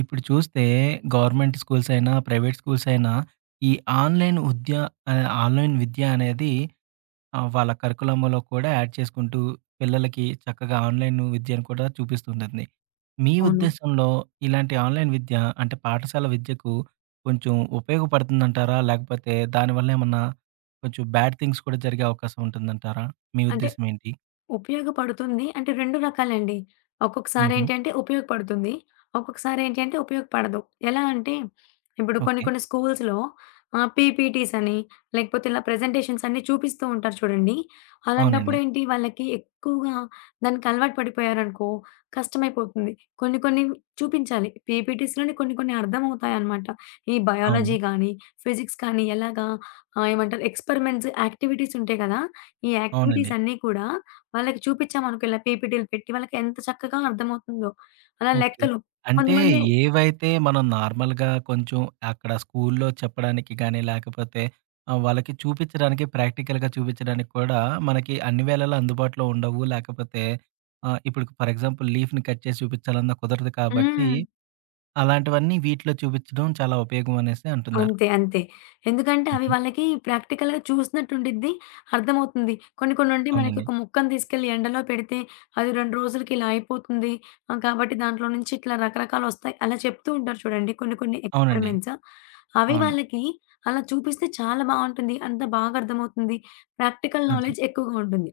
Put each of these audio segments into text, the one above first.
ఇప్పుడు చూస్తే government schools అయినా ప్రైవేట్ స్కూల్స్ అయినా ఈ ఆన్‌లైన్ ఉద్య అదే ఆన్‌లైన్ విద్యనేది ఆహ్, వాళ్ళ కరిక్యులమ్‌లో కూడా యాడ్ చేసుకుంటూ పిల్లలకి చక్కగా ఆన్‌లైను విద్యను కూడా చూపిస్తుంటుంది. మీ అవును. ఉద్దేశ్యంలో ఇలాంటి ఆన్‌లైన్ విద్య అంటే పాఠశాల విద్యకు కొంచెం ఉపయోగపడుతుందంటారా? లేకపోతే దానివల్లేమన్నా కొంచెం బ్యాడ్ థింగ్స్ కూడా జరిగే అవకాశం ఉంటుందంటారా? మీ అంటే, ఉద్దేశ్యమేంటి? ఉపయోగపడుతుంది. అంటే 2 రకాలండి. హుహు. ఒక్కొక్కసారేంటి అంటే ఉపయోగపడుతుంది. ఒక్కొక్కసారేంటి అంటే ఉపయోగపడదు. ఎలా అంటే ఇప్పుడు కొన్ని ఓకే. కొన్ని స్కూల్స్‌లో ఆహ్, పీపీటీసని, లేకపోతే ఇలా ప్రెజెంటేషన్స్ అన్నీ చూపిస్తూ ఉంటారు చూడండి. అవునండి. అలాంటప్పుడేంటి వాళ్ళకి ఎక్కువగా దానికలవాటు పడిపోయారనుకో కష్టమైపోతుంది. కొన్ని కొన్ని చూపించాలి. పీపీటీస్‌లోని కొన్ని కొన్ని అర్థమవుతాయనమాట. ఈ అవును. బయాలజీ కానీ, ఫిజిక్స్ కానీ ఎలాగా ఆహ్, ఏమంటారు ఎక్స్పరిమెంట్స్ యాక్టివిటీసుంటాయి గదా! ఈ అవునండి. యాక్టివిటీసన్నీ కూడా వాళ్ళకి చూపించామనుకో ఇలా పీపీటీలు పెట్టి వాళ్ళకేంత చక్కగా అర్థమవుతుందో, అలా ఓకే. లెక్కలు. అంటే కొంతమంది ఏవైతే మనం నార్మల్‌గా కొంచెం అక్కడ స్కూలు‌లో చెప్పడానికిగానీ లేకపోతే ఆహ్, వాళ్ళకి చూపిచ్చడానికి ప్రాక్టికల్‌గా చూపిచ్చడానికి కూడా మనకి అన్ని వేళల అందుబాటులో ఉండవు. లేకపోతే ఆహ్, ఇప్పుడుకు ఫర్ ఎగ్జాంపుల్ లీఫ్‌ని కట్ చేసి చూపిచ్చాలన్నా కుదరదు కాబట్టి హ్మ్. అలాంటివన్నీ వీటిలో చూపించడం చాలా ఉపయోగమనేసి అంటున్నారు. అంతే. అంతే. ఎందుకంటే అవి హుహు. వాళ్ళకి ప్రాక్టికల్‌గా చూసినట్టుండిద్ది అర్థమవుతుంది. కొన్ని కొన్ని ఉండి మనకి అవునండి. ఒక ముక్కని తీసుకెళ్లి ఎండలో పెడితే అది 2 రోజులకిలా అయిపోతుంది. ఆహ్, కాబట్టి దాంట్లో నుంచి ఇట్లా రకరకాలోస్తాయి. అలా చెప్తూ ఉంటారు చూడండి కొన్ని కొన్ని అవునండి. ఎక్స్పరిమెంట్స్. అవి అవును. వాళ్ళకి అలా చూపిస్తే చాలా బావుంటుంది. అంత బాగా అర్థమవుతుంది. ప్రాక్టికల్ అదే. నాలెడ్జ్ ఎక్కువగా ఉంటుంది.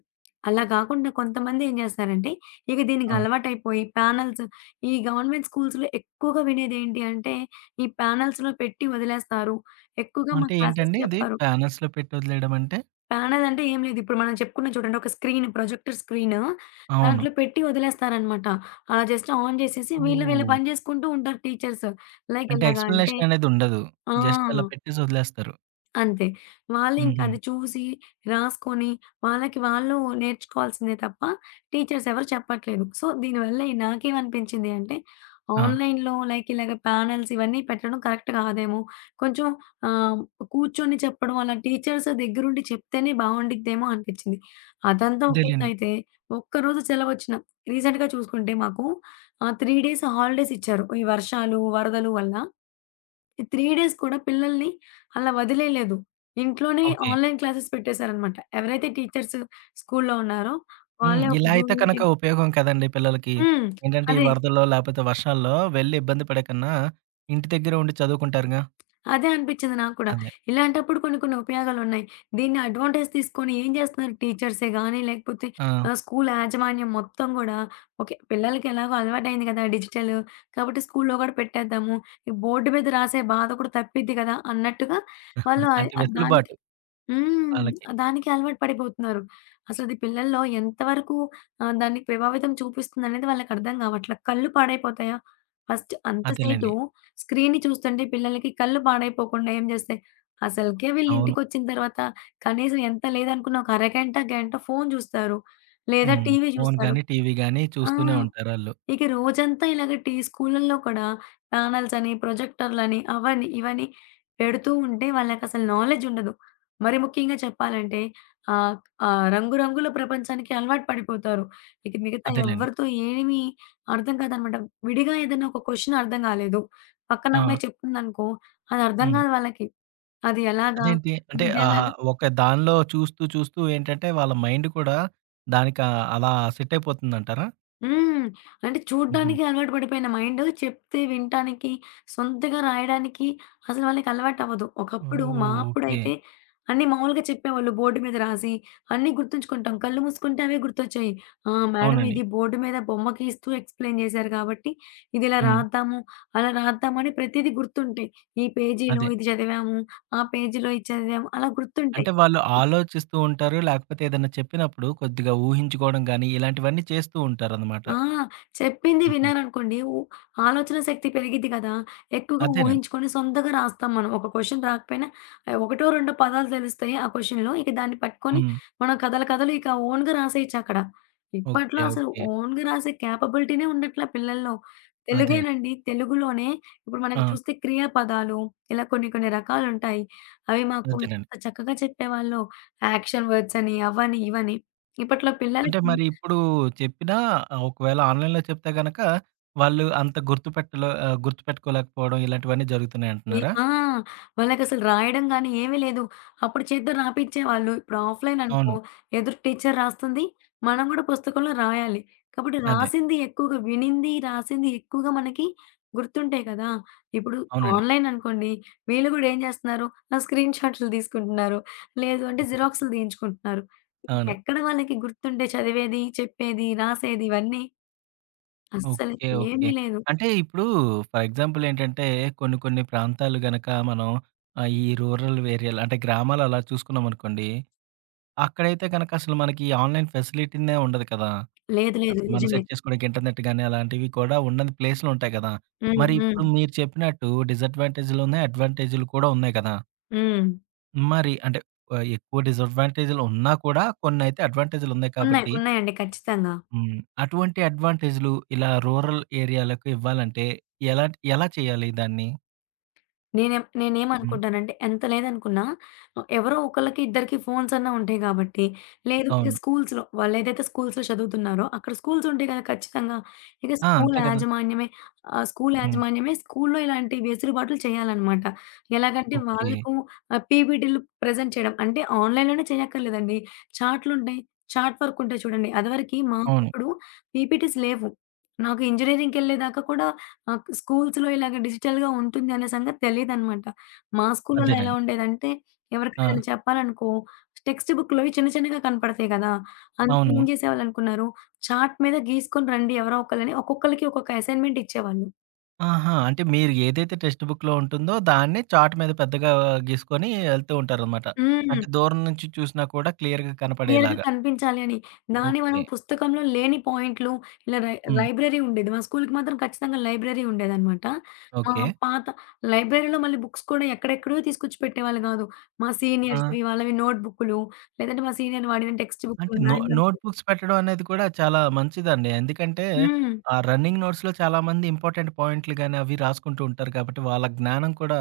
అలా గాకుండా కొంతమంది ఏం జేస్తారంటే ఇవి దీనికి ఆ! అలవాటైపోయి ప్యానెల్స్, ఈ గవర్నమెంట్ స్కూల్స్‌లో ఎక్కువగా వినేదేంటి అంటే ఈ ప్యానెల్స్‌లో పెట్టి వదిలేస్తారు. ఎక్కువగా మా అంటే క్లాసెస్ ఏంటండి? ఇది చెప్పరు. ప్యానెల్స్‌లో పెట్ట ఒదిలేయడమంటే? ప్యానెలంటే ఏం లేదు. ఇప్పుడు మనం చెప్పుకున్నాం చూడండి ఒక స్క్రీన్, ప్రొజెక్టర్ స్క్రీను అవును. దాంట్లో పెట్టి వదిలేస్తారనమాట. అలా జస్ట్ ఆన్ జేసేసి వీళ్ళు వీళ్ళ ఓహ్! పని జేసుకుంటూ ఉంటారు టీచర్స్. లైక్ అంటే ఎలాగా అంటే ఎక్స్‌ప్లేనేషననేది ఉండదు. ఆ! జస్ట్ అలా పెట్టేసి ఒదిలేస్తారు. అంతే. వాళ్ళింక అది హుహు. చూసి, రాసుకొని వాళ్ళకి వాళ్ళు నేర్చుకోవాల్సిందే తప్ప టీచర్స్ ఎవరు చెప్పట్లేదు. సో, దీనివల్ల నాకేమనిపించింది అంటే, ఆ! ఆన్‌లైన్‌లో లైక్ ఇలాగ ప్యానెల్స్ ఇవన్నీ పెట్టడం కరెక్ట్ కాదేమో. కొంచెం ఆహ్, కూర్చొని చెప్పడం అలా టీచర్స్ దెగ్గరండి చెప్తేనే బావుండిద్దేమో అనిపిచ్చింది. అదంతా అదేలెండి. ఒకేత్తయితే ఒక్కరోజు సెలవు ఒచ్చిన రీసెంట్‌గా చూసుకుంటే మాకు ఆహ్, 3 డేస్ హాలిడేస్ ఇచ్చారు. ఈ వర్షాలు, వరదలు వల్ల. ఈ 3 డేస్ కూడా పిల్లల్ని అలా వదిలేయలేదు. ఇంట్లోనే ఓకే. Online classes పెట్టేశారనమాట. ఎవరైతే టీచర్స్ స్కూలులో ఉన్నారో, హ్మ్. వాళ్ళే ఒక ఇలా అయితే జూమ్ కనుక మీటింగ్ ఉపయోగం కదండీ! పిల్లలకి. హ్మ్. ఏంటంటే, ఈ అది వరదల్లో లాపోతే వర్షాల్లో వెళ్లి ఇబ్బంది పడేకన్నా, ఇంటి దగ్గర ఉండి చదువుకుంటారుగా. అదే అనిపించింది నా కూడా. అదే. ఇలాంటప్పుడు కొన్ని కొన్ని ఉపయోగాలు ఉన్నాయి. దీన్ని అడ్వాంటేజ్ తీసుకొని ఏం చేస్తున్నారు టీచర్సే గానీ, లేకపోతే ఆ! ఆహ్, స్కూలు యాజమాన్యం మొత్తం గూడా, ఓకే. పిల్లలకి ఎలాగో అలవాటయింది కదా! డిజిటలు. కాబట్టి స్కూలులో కూడా పెట్టేద్దాము. ఈ బోర్డు మీద రాసే బాధ కూడా తప్పిద్ది కదా! అన్నట్టుగా వాళ్ళు ఆహ్, అంటే వెసులు దానికి బాటు. హ్మ్. వాళ్ళకి. దానికి అలవాటు పడిపోతున్నారు. అసలు అది పిల్లల్లో ఎంతవరకు ఆహ్, దాన్ని ప్రభావితం చూపిస్తుందనేది వాళ్ళకి అర్థం గావట్లా కళ్ళు పాడైపోతాయా? ఫస్ట్ అంతసేటు, అదేలెండి. స్క్రీన్ని చూస్తుంటే పిల్లలకి కళ్ళు పాడైపోకుండా ఏం జేస్తాయి అసలకే వీళ్ళ అవును. ఇంటికొచ్చిన తర్వాత కనీసం ఎంత లేదనుకున్నా ఒక అరగంట గంట ఫోను జూస్తారు. లేదా హ్మ్. టీవీ ఫోను చూస్తారు. గానీ, టీవీ గాని ఆ! చూస్తూనే ఉంటారాళ్ళు. ఇక రోజంతా ఇలాగ టి స్కూలల్లో కూడా ప్యానెల్స్ అని, ప్రొజెక్టరులని, అవన్న ఇవన్నీ పెడుతూ ఉంటే, వాళ్ళకసలు నాలెడ్జ్ ఉండదు. మరి ముఖ్యంగా చెప్పాలంటే ఆహ్, ఆహ్, రంగు రంగులో ప్రపంచానికి అలవాటు పడిపోతారు. ఇక మిగతా అదేలెండి. ఎవ్వరితో ఏమీ అర్థం కాదనమాట. విడిగా ఏదైనా ఒక కొశ్చన్ అర్థం కాలేదు. పక్కన ఆ! అమ్మాయి చెప్తుందనుకో, అదర్థం హ్మ్. గాదు వాళ్ళకి. అది ఎలాగా, అదేంటి? అంటే ఆహా! ఇదేలాగా. ఒక దానిలో చూస్తూ చూస్తూ ఏంటంటే, వాళ్ళ మైండ్ కూడా, దానికి అలా సెట్ అయిపోతుందంటారా? హ్మ్. అంటే హుహు. చూడ్డానికి అలవాటు పడిపోయిన మైండు చెప్తే వినటానికి సొంతగా రాయడానికి అసలు వాళ్ళకి అలవాటు అవ్వదు. ఓహ్! ఒకప్పుడు మా ఓకే. అప్పుడైతే, అన్నీ మామూలుగా చెప్పేవాళ్ళు బోర్డు మీద రాసి అన్నీ గుర్తుంచుకుంటాం. కళ్ళు మూసుకుంటే అవే గుర్తొచ్చాయి. ఆ! మేడమ్ అవునండి. ఇది బోర్డు మీద బొమ్మకి ఇస్తూ ఎక్స్‌ప్లైయిన్ జేశారు కాబట్టి ఇది ఇలా హ్మ్. రాద్దాము. అలా రాద్దామని ప్రతీదీ గుర్తుంటాయి. ఈ పేజీలో అదే. ఇది చదివాము. ఆ పేజీలో ఇది చదివాము అలా గుర్తుంటాయి. అంటే వాళ్ళు ఆలోచిస్తూ ఉంటారు. లేకపోతే ఏదైనా చెప్పినప్పుడు కొద్దిగా ఊహించుకోవడం గానీ ఇలాంటివన్నీ చేస్తూ ఉంటారనమాట. ఆ! చెప్పింది హుహు. విన్నాననుకోండి. ఉ ఆలోచనా శక్తి పెరిగిద్ది గదా! ఎక్కువగా అదేనండి. ఊహించుకొని సొంతగా రాస్తాం మనం. ఒక క్వశ్చన్ రాకపోయినా. ఆహ్, ఒకటో రెండో పదాలు తెలుస్తాయి ఆ క్వెషన్లో ఇక దాన్ని పట్టుకొని హ్మ్. మనం కథల కథలు ఇక ఓన్‌గా రాసేయొచ్చు అక్కడ. ఇప్పట్లో ఓకే, అసలు ఓకే. ఓన్‌గా రాసే క్యాపబిలిటీనే ఉండట్లా పిల్లల్లో. అదే. తెలుగేనండి. తెలుగులోనే ఇప్పుడు మనకి ఆ! చూస్తే క్రియా పదాలు ఇలా కొన్ని కొన్ని రకాలుంటాయి. అవి మాకు వద్దునండి. ఎంత చక్కగా చెప్పేవాళ్ళో. యాక్షన్ వర్డ్స్ అని. అవ్వని ఇవని. ఇప్పట్లో అంటే పిల్లలకి మరి ఇప్పుడు చెప్పినా ఆహ్, ఒకవేళ ఆన్‌లైన్లో చెప్తే గనుక వాళ్ళు అంత గుర్తుపెట్టలో ఆహ్, గుర్తుపెట్టుకోలేకపోవడం. ఇలాంటివన్నీ ఈ జరుగుతున్నాయింటున్నారా? ఆ! వాళ్ళకసలు రాయడంగానీ ఏమీ లేదు. అప్పుడు చేత్తో రాపిచేవాాళ్ళు. ఇప్పుడు ఆఫ్‌లైన్ అనుకో అవును. ఎదురు టీచరు రాస్తుంది. మనం కూడా పుస్తకంలో రాయాలి. కాబట్టి అదే. రాసింది ఎక్కువగా వినింది రాసింది ఎక్కువగా మనకి గుర్తుంటాయి కదా! ఇప్పుడు అవునండి. ఆన్‌లైన్ అనుకోండి, వీళ్ళు గూడా ఏం జేస్తున్నారు? ఆ స్క్రీన్ షాట్లు తీసుకుంటున్నారు. లేదు అంటే జిరాక్సులు తీయించుకుంటున్నారు. ఇంక అవును. ఎక్కడ వాళ్ళకి గుర్తుండే, చదివేది, చెప్పేది, రాసేది ఇవన్నీ? అస్సలు ఓకే, ఓకే. ఏమీ లేదు. అంటే ఇప్పుడు ఫర్ ఎగ్జాంపుల్ ఏంటంటే. కొన్ని కొన్ని ప్రాంతాలు గనుక మనం ఆహ్, ఈ రూరల్ ఏరియలు అంటే గ్రామాలు అలా చూసుకున్నామనుకోండి? అక్కడైతే గనక అసలు మనకి ఈ ఆన్‌లైన్ ఫెసిలిటీనే ఉండదు కదా! లేదు లేదు. అసలు మనం నిజమే. సెట్ చేసుకోడానికి ఇంటర్నెట్ గానీ అలాంటివి కూడా ఉనడని ప్లేసులు ఉంటాయి కదా! హ్మ్, మరి హ్మ్. ఇప్పుడు మీరు చెప్పినట్టు డిసడ్వాంటేజులు అడ్వాంటేజూలు కూడా ఉన్నాయి కదా! హ్మ్. మరి అంటే ఆహ్, ఎక్కువ డిసడ్వాంటేజులున్నా కూడా కొన్నైతే అడ్వాంటేజులున్నాయి ఉన్నాయి. కాబట్టి ఉన్నాయండి ఖచ్చితంగా. హ్మ్. అటువంటి అడ్వాంటేజులు ఇలా రూరల్ ఏరియాలకు ఇవ్వాలంటే ఎలాంట ఎలా చేయాలి దాన్ని? నేనెం హ్మ్. నేనేమనుకుంటానంటే ఎంత లేదనుకున్నా ఎవరో ఒకళ్ళకి ఇద్దరికి ఫోన్సన్నా ఉంటాయి కాబట్టి, లేదు ఇక అవును. స్కూల్సులో వాళ్ళేదైతే స్కూల్సులో చదువుతున్నారో అక్కడ స్కూల్సుంటాయి గదా ఖచ్చితంగా. ఇక ఆ! స్కూలు అంతే కదా! యాజమాన్యమే ఆహ్, స్కూలు హ్మ్. యాజమాన్యమే స్కూలులో ఇలాంటి వెసులుబాట్లు చేయాలనమాట. ఎలాగంటే ఓకే. వాళ్ళకు ఆహ్, పీపీటీలు ప్రెజెంట్ చేయడం. అంటే ఆన్‌లైన్‌లోనే చేయక్కర్లేదండి. చార్టులుంటాయి, చాట్ వర్కుంటాయి చూడండి. అదివరకి అవును. మాకప్పుడు పీపీటీస్ లేవు. నాకు ఇంజినీరింగ్‌కెళ్ళేదాకా కూడా ఆ క్ స్కూల్సులో ఇలాగ డిజిటల్‌గా ఉంటుంది అనే సంగతి తెలీదనమాట. మా స్కూల్లళ్ళో ఎలా అదేనండి. ఉండేదంటే ఎవరికి ఆ! ఏదైనా చెప్పాలనుకో, టెక్స్ట్ బుక్కులోవి చిన్న చిన్నగా కనపడతాయి కదా! అందుకనేం అవును. చేసేవాళ్ళనుకున్నారు చాట్ మీద గీసుకొని రండి ఎవరో ఒకళని ఒక్కొక్కళ్ళకి ఒక్కొక్క అసైన్మెంటిచ్చేవాళ్ళు. ఆహా! అంటే మీరు ఏదైతే టెస్ట్‌బుక్కులో ఉంటుందో దాన్ని చాట్ మీద పెద్దగా గీసుకొని ఎళ్తూ ఉంటారనమాట. హ్మ్. అంటే దూరం నుంచి చూసినా కూడా క్లియర్‌గా క్లియర్‌గా కనపడేలాగా. కనిపించాలి అని. దాని ఓకే. మనం పుస్తకంలో లేని పాయింట్లు ఇలా రై హ్మ్. లైబ్రరీ ఉండేది. మా స్కూలికి మాత్రం ఖచ్చితంగా లైబ్రరీ ఉండేదనమాట. మా ఓకే. పాత లైబ్రరీలో మళ్ళీ బుక్స్ కూడా ఎక్కడెక్కడవో తీసుకొచ్చి పెట్టేవాళ్ళు గాదు. మా ఆ! సీనియర్స్‌వి వాళ్ళవి నోట్ బుక్కులు లేదంటే మా సీనియర్లు వాడిన టెక్స్ట్ అంటే బుక్కులు, నొ మ్యాన్యువల్స్ నోట్‌బుక్స్ పెట్టడం అనేది కూడా చాలా మంచిదండి. ఎందుకంటే హ్మ్. ఆహ్, రన్నింగ్ నోట్స్‌లో చాలామంది ఇంపార్టెంట్ పాయింట్లు గాని అవి రాసుకుంటూ ఉంటారు కాబట్టి, వాళ్ళ జ్ఞానం కూడా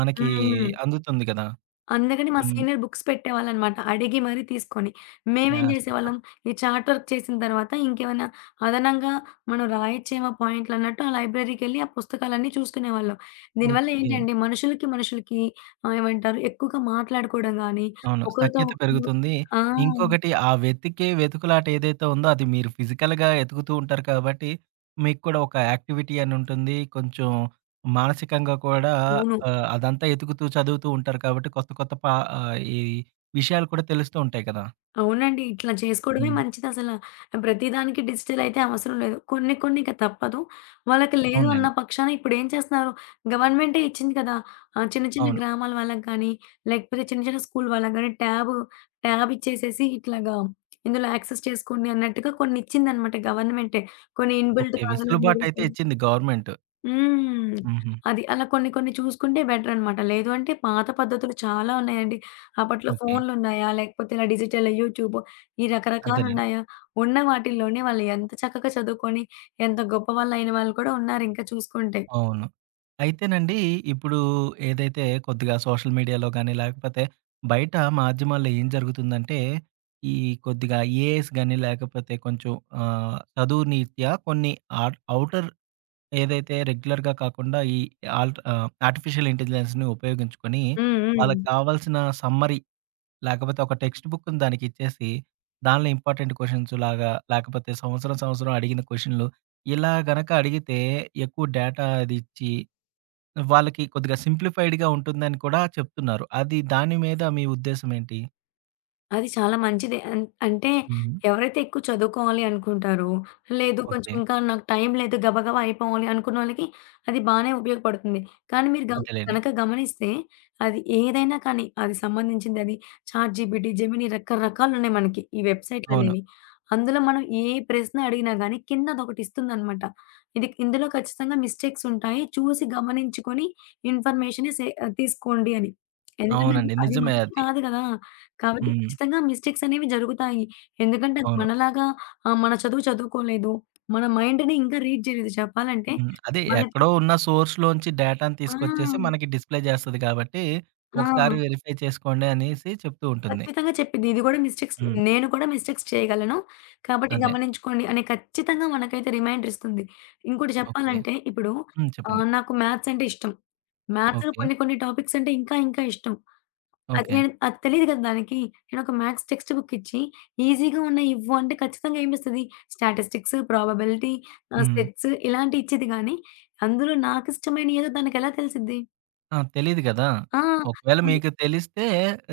మనకి హ్మ్. అందుతుంది కదా! అందుకని మా హ్మ్. సీనియర్ బుక్స్ పెట్టేవాళ్ళనమాట, అడిగి మరి తీసుకొని. మేమేం యాహ్! సూపర్! జేసేవాళ్ళం ఈ చాట్ వర్క్ చేసిన తర్వాత ఇంకేమన్నా అదనంగా మనం రాయొచ్చేమో పాయింట్లన్నట్టు ఆ లైబ్రరీకెళ్ళి ఆ పుస్తకాలన్నీ చూసుకునేవాళ్ళం. దీనివల్ల ఓకే. ఏంటంటే మనుషులకి, మనుషులకి ఆహ్, ఏమంటారు ఎక్కువగా మాట్లాడుకోవడం గాని అవును. ఒకళ్ళతో సఖ్యత ఒకళ్ళు పెరుగుతుంది. ఆ! ఇంకొకటి ఆ వెతికే వెతుకులాట ఏదైతే ఉందో అది మీరు ఫిజికల్‌గా వెతుకుతూ ఉంటారు కాబట్టి, మీకు కూడా ఒక యాక్టివిటీ అనుంటుంది. కొంచెం, మానసికంగా కూడా అవును. ఆహ్, అదంతా ఎతుకుతూ చదువుతూ ఉంటారు కాబట్టి కొత్త కొత్త పా ఆహ్, ఈ విషయాలు కూడా తెలుస్తూ ఉంటాయి కదా! అవునండి. ఇట్లా చేసుకోవడమే హ్మ్. మంచిదసల. ప్రతిదానికి డిజిటలైతే అవసరం లేదు. కొన్ని కొన్ని ఇక తప్పదు. వాళ్ళకి లేదు అన్న అవునులెండి. పక్షాన ఇప్పుడు ఏం చేస్తున్నారు గవర్నమెంటే ఇచ్చింది కదా! ఆహ్, చిన్న చిన్న అవును. గ్రామాల వాళ్ళకి కానీ, లేకపోతే చిన్న చిన్న స్కూలు వాళ్ళకి గానీ ట్యాబు, ట్యాబిచ్చేసేసి ఇట్లాగా ఇందులో యాక్సెస్ చేసుకోండి అన్నట్టుగా కొన్నిచ్చిందనమాట గవర్నమెంటే. కొన్ని ఓకే. ఇన్‌బిల్ట్‌లాగా అందులో వెసులుబాటైతే [unintelligible] ఇచ్చింది గవర్నమెంటు. హ్మ్. హుహు. అది. అలా కొన్ని కొన్ని చూసుకుంటే బెటరనమాట. లేదు అంటే పాత పద్ధతులు చాలా ఉన్నాయండి. అప్పట్లో ఓకే. ఫోన్లున్నాయా? లేకపోతే ఇలా డిజిటలు, యూట్యూబు ఈ అదేలెండి. రకరకాలున్నాయా? ఉన్న వాటిల్లోనే వాళ్ళు ఎంత చక్కగా చదువుకొని ఎంత గొప్పవాళ్ళయిన వాళ్ళు కూడా ఉన్నారు ఇంకా చూసుకుంటే. అవును. అయితేనండి ఇప్పుడు ఏదైతే కొద్దిగా సోషల్ మీడియాలో గానీ, లేకపోతే బయట మాధ్యమాల్లో ఏం జరుగుతుందంటే ఈ కొద్దిగా ఏఐస్ గాని, లేకపోతే కొంచెం ఆహ్, చదువు నీత్యా కొన్ని ఆట్ అవుటర్ ఏదైతే రెగ్యులర్‌గా కాకుండా ఈ ఆల్ట్ ఆహ్, ఆర్టిఫిషియల్ ఇంటెలిజెన్స్‌ని ఉపయోగించుకొని హ్మ్. వాళ్ళకి హ్మ్. కావాల్సిన సమ్మరి, లేకపోతే ఒక టెక్స్ట్ బుక్కుని దానికిచ్చేసి. దానిలో ఇంపార్టెంట్ క్వెషన్స్‌లాగా లేకపోతే సంవత్సరం, సంవత్సరం అడిగిన క్వెషన్లు ఇలా గనుక అడిగితే ఎక్కువ డేటా అదిచ్చి, వాళ్ళకి కొద్దిగా సింప్లిఫైడ్‌గా ఉంటుందని కూడా చెప్తున్నారు. అది దాని మీద మీ ఉద్దేశం ఏంటి? అది చాలా మంచిదే. అన్ అంటే హుహు. ఎవరైతే ఎక్కువ చదువుకోవాలి అనుకుంటారో లేదు కొంచెం ఓకే. ఇంకా నాకు టైం లేదు గబగబా అయిపోవాలి అనుకున్న వాళ్ళకి అది బానే ఉపయోగపడుతుంది. కానీ మీరు గ అదేలెండి. గనక గమనిస్తే అది ఏదైనా కానీ అది సంబంధించిందది చాట్‌జీపీటీ, జెమిని రకరకాలున్నాయి మనకి ఈ అవును. వెబ్‌సైట్‌లనేవి. అందులో మనం ఏ ప్రశ్న అడిగినా గానీ కింద అదొకటి ఇస్తుందనమాట. ఇది ఇందులో ఖచ్చితంగా మిస్టేక్స్ ఉంటాయి. చూసి గమనించుకొని ఇన్ఫర్మేషనే సే తీసుకోండి అని ఎందుకంటే, అది అవునండి. అది నిజమే మనిషి అది. కాదు గదా! కాబట్టి హ్మ్. ఖచ్చితంగా మిస్టేక్స్ అనేవి జరుగుతాయి. ఎందుకంటే, అది అవును. మనలాగా ఆహ్, మన చదువు చదువుకోలేదు. మన మైండ్‌ని ఇంకా రీడ్ జేయలేదు చెప్పాలంటే హ్మ్. అదే మనకి ఎక్కడో ఉన్న సోర్స్‌లో నుంచి డేటాను తీసుకొచ్చేసి ఆ! మనకి డిస్‌ప్లే చేస్తది కాబట్టి, ఆ! ఒకసారి వెరిఫై చేసుకోండి అనేసి చెప్తూ ఉంటుంది. ఖచ్చితంగా చెప్పిద్ది. ఇది గూడా మిస్టేక్స్ హ్మ్. నేను కూడా మిస్టేక్స్ చేయగలను. కాబట్టి అదే. గమనించుకోండి అని ఖచ్చితంగా మనకైతే రిమైండరిస్తుంది. ఇంకోటి ఓకే. చెప్పాలంటే ఇప్పుడు హ్మ్. చెప్పండి. ఆహ్, నాకు మ్యాథ్సంటే ఇష్టం. మ్యాథ్స్‌లో ఓకే. కొన్ని కొన్ని టాపిక్సంటే ఇంకా ఇంకా ఇష్టం. అది ఓకే. నేను అది తెలీదు కదా దానికి. నేను ఒక మ్యాథ్స్ టెక్స్ట్ బుక్ ఇచ్చి ఈజీగా ఉన్నయి ఇవ్వు అంటే, ఖచ్చితంగా ఏమిస్తది. స్టాటిస్టిక్స్, ప్రాబబిలిటీ ఆహ్, హ్మ్. సెట్స్ ఇలాంటియి ఇచ్చిద్ది గానీ, అందులో నాకిష్టమైన ఏదో దానికెలా తెలిసిద్ది? ఆ! తెలీదు గదా! ఆ! ఒకవేళ అది. మీకు తెలిస్తే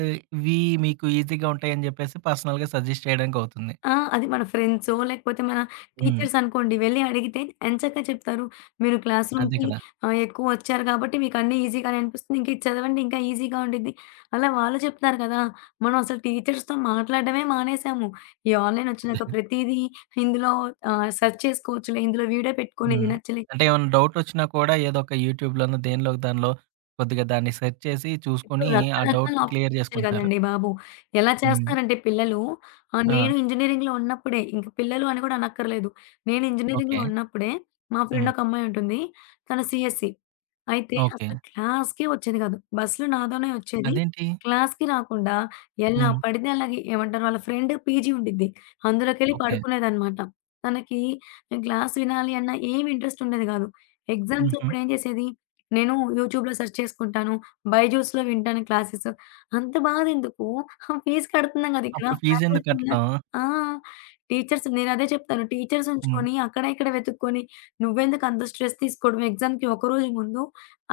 ఆహ్, ఇవి మీకు ఈజీగా ఉంటాయిని చెప్పేసి పర్సనల్‌గా సజెస్ట్ చేయడానికి అవుతుంది. ఆ! అది మన ఫ్రెండ్సో లేకపోతే మన హ్మ్. టీచర్సనుకోండి వెళ్లి అడిగితే ఎంచక్క చెప్తారు. మీరు అదే క్లాస్‌రూమ్‌కి కదా! ఆహ్, ఎక్కువ ఒచ్చారు కాబట్టి మీకన్నీ ఈజీగానె అనిపిస్తుంది. ఇంక ఇది చదవండి ఇంకా ఈజీగా ఉండిద్ది. అలా వాళ్ళు చెప్తారు గదా. మనం అసలు టీచర్స్‌తో మాట్లాడడమే మానేసాము. ఈ ఆన్లైనొచ్చినంక ప్రతీదీ ఇందులో ఆహ్, సెర్చ్ చేసుకోవచ్చులే, ఇందులో వీడియో పెట్టుకొని హ్మ్. వినొచ్చులే. అంటే, ఏమన్నా డౌటొచ్చినా కూడా ఏదో ఒక యూట్యూబ్‌లోను దేనిలోకి దానిలో, కొద్దిగా దాన్ని సెర్చ్ చేసి ఇప్పుడు చూసుకొని, ఆ రకరకాల డౌట్‌ని క్లియర్ అప్షన్సొచ్చాయి జేసుకుంటున్నారు. కదండీ బాబు. ఎలా హ్మ్. చేస్తారంటే, పిల్లలు ఆహ్, ఆ! నేను ఇంజనీరింగ్‌లో ఉన్నప్పుడే ఇంక పిల్లలు అని కూడా అనక్కర్లేదు. నేను ఓకే. ఇంజనీరింగ్‌లో ఉన్నప్పుడే మా హ్మ్. ఫ్రెండొక అమ్మాయుంటుంది. తను సీఎస్ఈ. అయితే ఓకే. అసలు క్లాస్‌కే ఒచ్చేది కాదు. బస్‌లో నాతోనే వచ్చేది. అదేంటి? క్లాస్‌కి రాకుండా, ఎలా హ్మ్. పడితే అలాగి ఏమంటారు వాళ్ళ ఫ్రెండ్ పీజీ ఉండిద్ది. అందులోకెళ్ళి ఓకే. పడుకునేదనమాట. తనకి క్లాస్ వినాలి అన్న ఏం ఇంట్రెస్టుండేది కాదు. హుహు. ఎగ్జామ్సప్పుడు ఏం చేసేది, నేను యూట్యూబ్‌లో సెర్చ్ చేసుకుంటాను. బైజూస్‌లో వింటాను క్లాసెస్. అంత బాధెందుకు, ఆ ఫీస్ కడుతుందాం కద ఇక్కడ. అప్పుడు ఫీజెందుకు ఫ్యాకల్టీ కట్టడం? ఉన్నారు ఆ! టీచర్స్. నేనదే చెప్తాను. టీచర్స్ హ్మ్. ఉంచుకొని అక్కడ ఇక్కడ వెతుక్కొని, నువ్వెందుకు అంత స్ట్రెస్ తీసుకోవడం ఎగ్జామ్‌కి ఒకరోజు ముందు,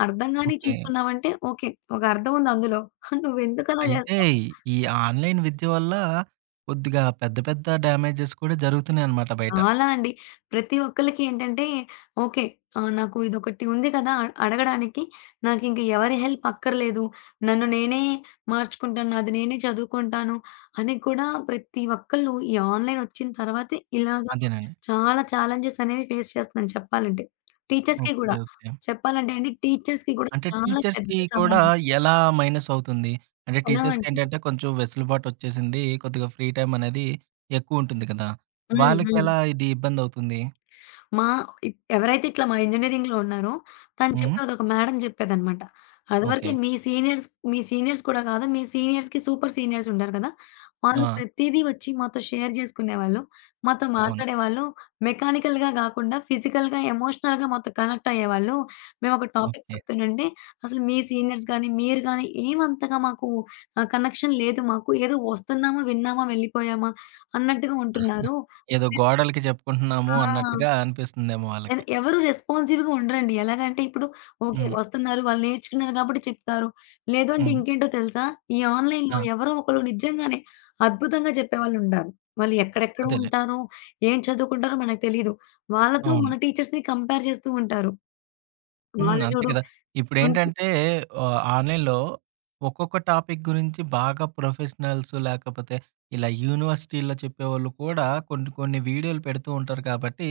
అర్థంగానివి ఓకే. చూసుకున్నావంటే ఓకే. ఒక అర్థం ఉంది అందులో. నువ్వెందుకులా అయితే, జేస్తావు? ఈ ఆన్లైన్ విద్య వల్ల కొద్దిగా పెద్ద పెద్ద డ్యామేజెస్ కూడా జరుగుతున్నాయి అనమాట బయట. చాలా అండి. ప్రతి ఒక్కళ్ళకి ఏంటంటే, ఓకే. ఆహ్, నాకు ఇదొకటి ఉంది కదా! అ అడగడానికి. నాకు ఇంక ఎవరి హెల్ప్ అక్కర్లేదు. నన్ను నేనే మార్చుకుంటాను. నాది నేనే చదువుకుంటాను అని కూడా ప్రతి ఒక్కళ్ళు ఈ ఆన్లైనొచ్చిన తర్వాతే ఇలాగా అదేనండి. చాలా ఛాలెంజెస్ అనేవి ఫేస్ చేస్తున్నాను చెప్పాలంటే. టీచర్స్‌కి ఓకే. గూడా. ఓకే. చెప్పాలంటే అండి టీచర్స్‌కి కూడా అంటే, చాలా పెద్ద టీచర్స్‌కి కూడా సవాల్లు. ఎలా మైనసవుతుంది? అంటే అలా అండి. టీచర్స్‌కేంటంటే కొంచెం వెసులుబాటొచ్చేసింది. కొద్దిగా ఫ్రీ టైమ్ అనేది ఎక్కువ ఉంటుంది కదా. హ్మ్. వాళ్ళకి హ్మ్. ఎలా ఇది ఇబ్బందవుతుంది? మా ఇ ఎవరైతే ఇట్లా మా ఇంజినీరింగ్‌లో ఉన్నారో తను హ్మ్. చెప్పేది, ఒక మ్యాడమ్ చెప్పేదనమాట. ఓకే. అదివరకే మీ సీనియర్స్ మీ సీనియర్స్ కూడా కాదు. మీ సీనియర్స్‌కి, సూపర్ సీనియర్స్ ఉంటారు కద. వాళ్ళు ఆ! ప్రతీదీ వచ్చి మాతో షేర్ జేసుకునేవాళ్ళు, మాతో అవును. మాట్లాడేవాళ్ళు, మెకానికల్‌గా కాకుండా ఫిజికల్‌గా, ఎమోషనల్‌గా మాతో కనెక్టయ్యేవాళ్ళు. మేమొక టాపిక్ ఓకే. చెప్తుండంటే అసలు మీ సీనియర్స్ గాని, మీరు గాని ఏమంతగా మాకు ఆహ్, కనెక్షన్ లేదు మాకు. ఏదో ఒస్తున్నామా, విన్నామా, వెళ్ళిపోయామా. అన్నట్టుగా ఉంటున్నారు. ఏదో ఆహ్, గోడలకి చెప్పుకుంటున్నాము ఆ! అన్నట్టుగా అనిపిస్తుందేమో ఎదు వాళ్ళకి. ఎవరు రెస్పాన్సివ్‌గా ఉండరండి. ఎలాగంటే ఇప్పుడు, ఓకే హ్మ్. ఒస్తున్నారు వాళ్ళు నేర్చుకున్నారు గాబట్టి చెప్తారు. లేదు అంటే హ్మ్. ఇంకేంటో తెలుసా? ఈ ఆన్లైన్‌లో ఆ! ఎవరో ఒకళ్ళు నిజంగానే, అద్భుతంగా చెప్పేవాళ్ళుండారు. వాళ్ళు ఎక్కడెక్కడ అదేలే. ఉంటారో, ఏం చదువుకుంటారో మనకు తెలీదు. వాళ్ళతో అవును. మా టీచర్స్‌ని కంపేర్ చేస్తూ ఉంటారు. హ్మ్. వాళ్ళు అంతే జూడు, కద. అంత ఇప్పుడేంటంటే ఆహ్, ఆన్లైన్‌లో ఒక్కొక్క టాపిక్ గురించి బాగా ప్రొఫెషనల్స్ లాకపోతే ఇలా యూనివర్సిటీలో చెప్పేవాళ్ళు కూడా కొన్ని కొన్ని వీడియోలు పెడుతూ ఉంటారు కాబట్టి,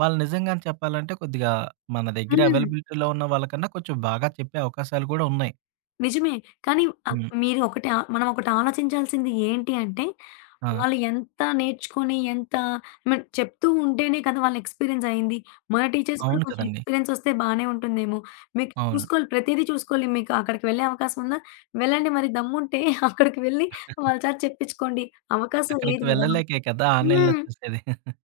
వాళ్ళు నిజంగానే చెప్పాలంటే కొద్దిగా మన దెగ్గర హ్మ్. అవైలబిలిటీలో ఉన్న వాళ్ళకన్నా కొంచెం బాగా చెప్పే అవకాశాలు కూడా ఉన్నాయి. నిజమే. కానీ ఆహ్, హ్మ్. మీరు ఒకటి ఆ మనం ఒకటాలోచించాల్సింది ఏంటి అంటే, ఆ! వాళ్ళు ఎంత నేర్చుకొని, ఎంత మన్ చెప్తూ ఉంటేనే కదా! వాళ్ళ ఎక్స్‌పీరియన్స్ అయింది. మన టీచర్స్ కూడా అవును కొంచెం కదండీ. ఎక్స్‌పీరియన్సొస్తే బానే ఉంటుందేమో! మీకు అవును. చూసుకోలి, ప్రతీదీ చూసుకోలి. మీకు అక్కడికి వెళ్ళే అవకాశం ఉందా? వెళ్ళండి మరి దమ్ముంటే అక్కడికి వెళ్ళి వాళ్ళచేత చెప్పించుకోండి అవకాశం అక్కడికి లేదు కదా! వెళ్ళలేకే కదా! ఆన్‌లైన్‌లో హ్మ్. చూసేది.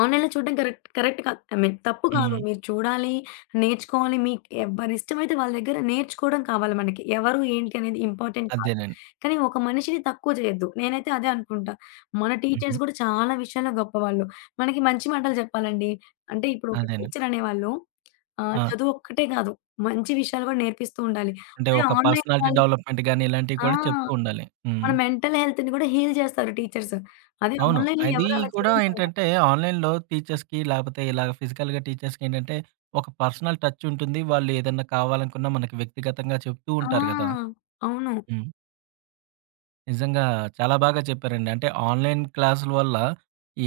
ఆన్‌లైన్‌లో చూడడం కరెక్ట్ కరెక్ట్ కాదు. ఐ మీన్ తప్పు కాదు. హ్మ్. మీరు చూడాలి, నేర్చుకోవాలి, మీకు ఎవ్వరిష్టమైతే వాళ్ళ దగ్గర నేర్చుకోవడం కావాలి మనకి. ఎవరు, ఏంటి అనేది ఇంపార్టెంట్ కాదు. అదేనండి. కానీ ఒక మనిషిని తక్కువ చేయొద్దు. నేనైతే అదే అనుకుంటా. మన హుహు. టీచర్స్ కూడా చాలా విషయాల్లో గొప్పవాళ్ళు. మనకి మంచి మాటలు చెప్పాలండి. అంటే ఇప్పుడు ఒక అదేనండి. టీచ్చరనేవాళ్ళు ఆహ్, ఆ! చదువొక్కటే కాదు, మంచి విషయాలు కూడా నేర్పిస్తూ ఉండాలి. అంటే, అదే ఒక ఆన్‌లైన్‌లో పర్సనాలిటీ వాళ్ళు డెవలప్మెంట్ గానీ ఇలాంటివి ఆ! కూడా చెప్తూ ఉండాలి. మన హ్మ్. మెంటల్ హెల్త్‌ని కూడా హీల్ చేస్తారు టీచర్స్. అది అవును. ఆన్‌లైన్‌లో అదీ ఎవరు అలా కూడా చేయరు కదా! ఏంటంటే, ఆన్‌లైన్‌లో టీచర్స్‌కి లేకపోతే ఇలాగ ఫిజికల్‌గా టీచర్స్‌కి ఏంటంటే, ఒక పర్సనల్ టచ్చుంటుంది, వాళ్ళు ఏదన్నా కావాలనుకున్నా మనకి వ్యక్తిగతంగా చెప్తూ ఆ! ఉంటారు కదా! అవును. హ్మ్. నిజంగా చాలా బాగా చెప్పారండి. అంటే ఆన్‌లైన్‌ క్లాసుల వల్ల,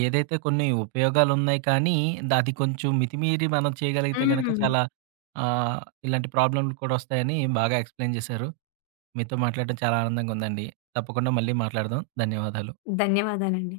ఏదైతే కొన్ని ఉపయోగాలున్నయి కానీ, అది కొంచెం మితిమీరి మనం చేయగలిగితే గనుక హ్మ్. చాలా ఆహ్, ఇలాంటి ప్రాబ్లమ్లు కూడా వస్తాయని బాగా ఎక్స్‌ప్లెయిన్ చేసారు. మీతో మాట్లాడడం చాలా ఆనందంగా ఉందండి. తప్పకుండా మళ్ళీ మాట్లాడదాం. ధన్యవాదాలు. ధన్యవాదాలండి.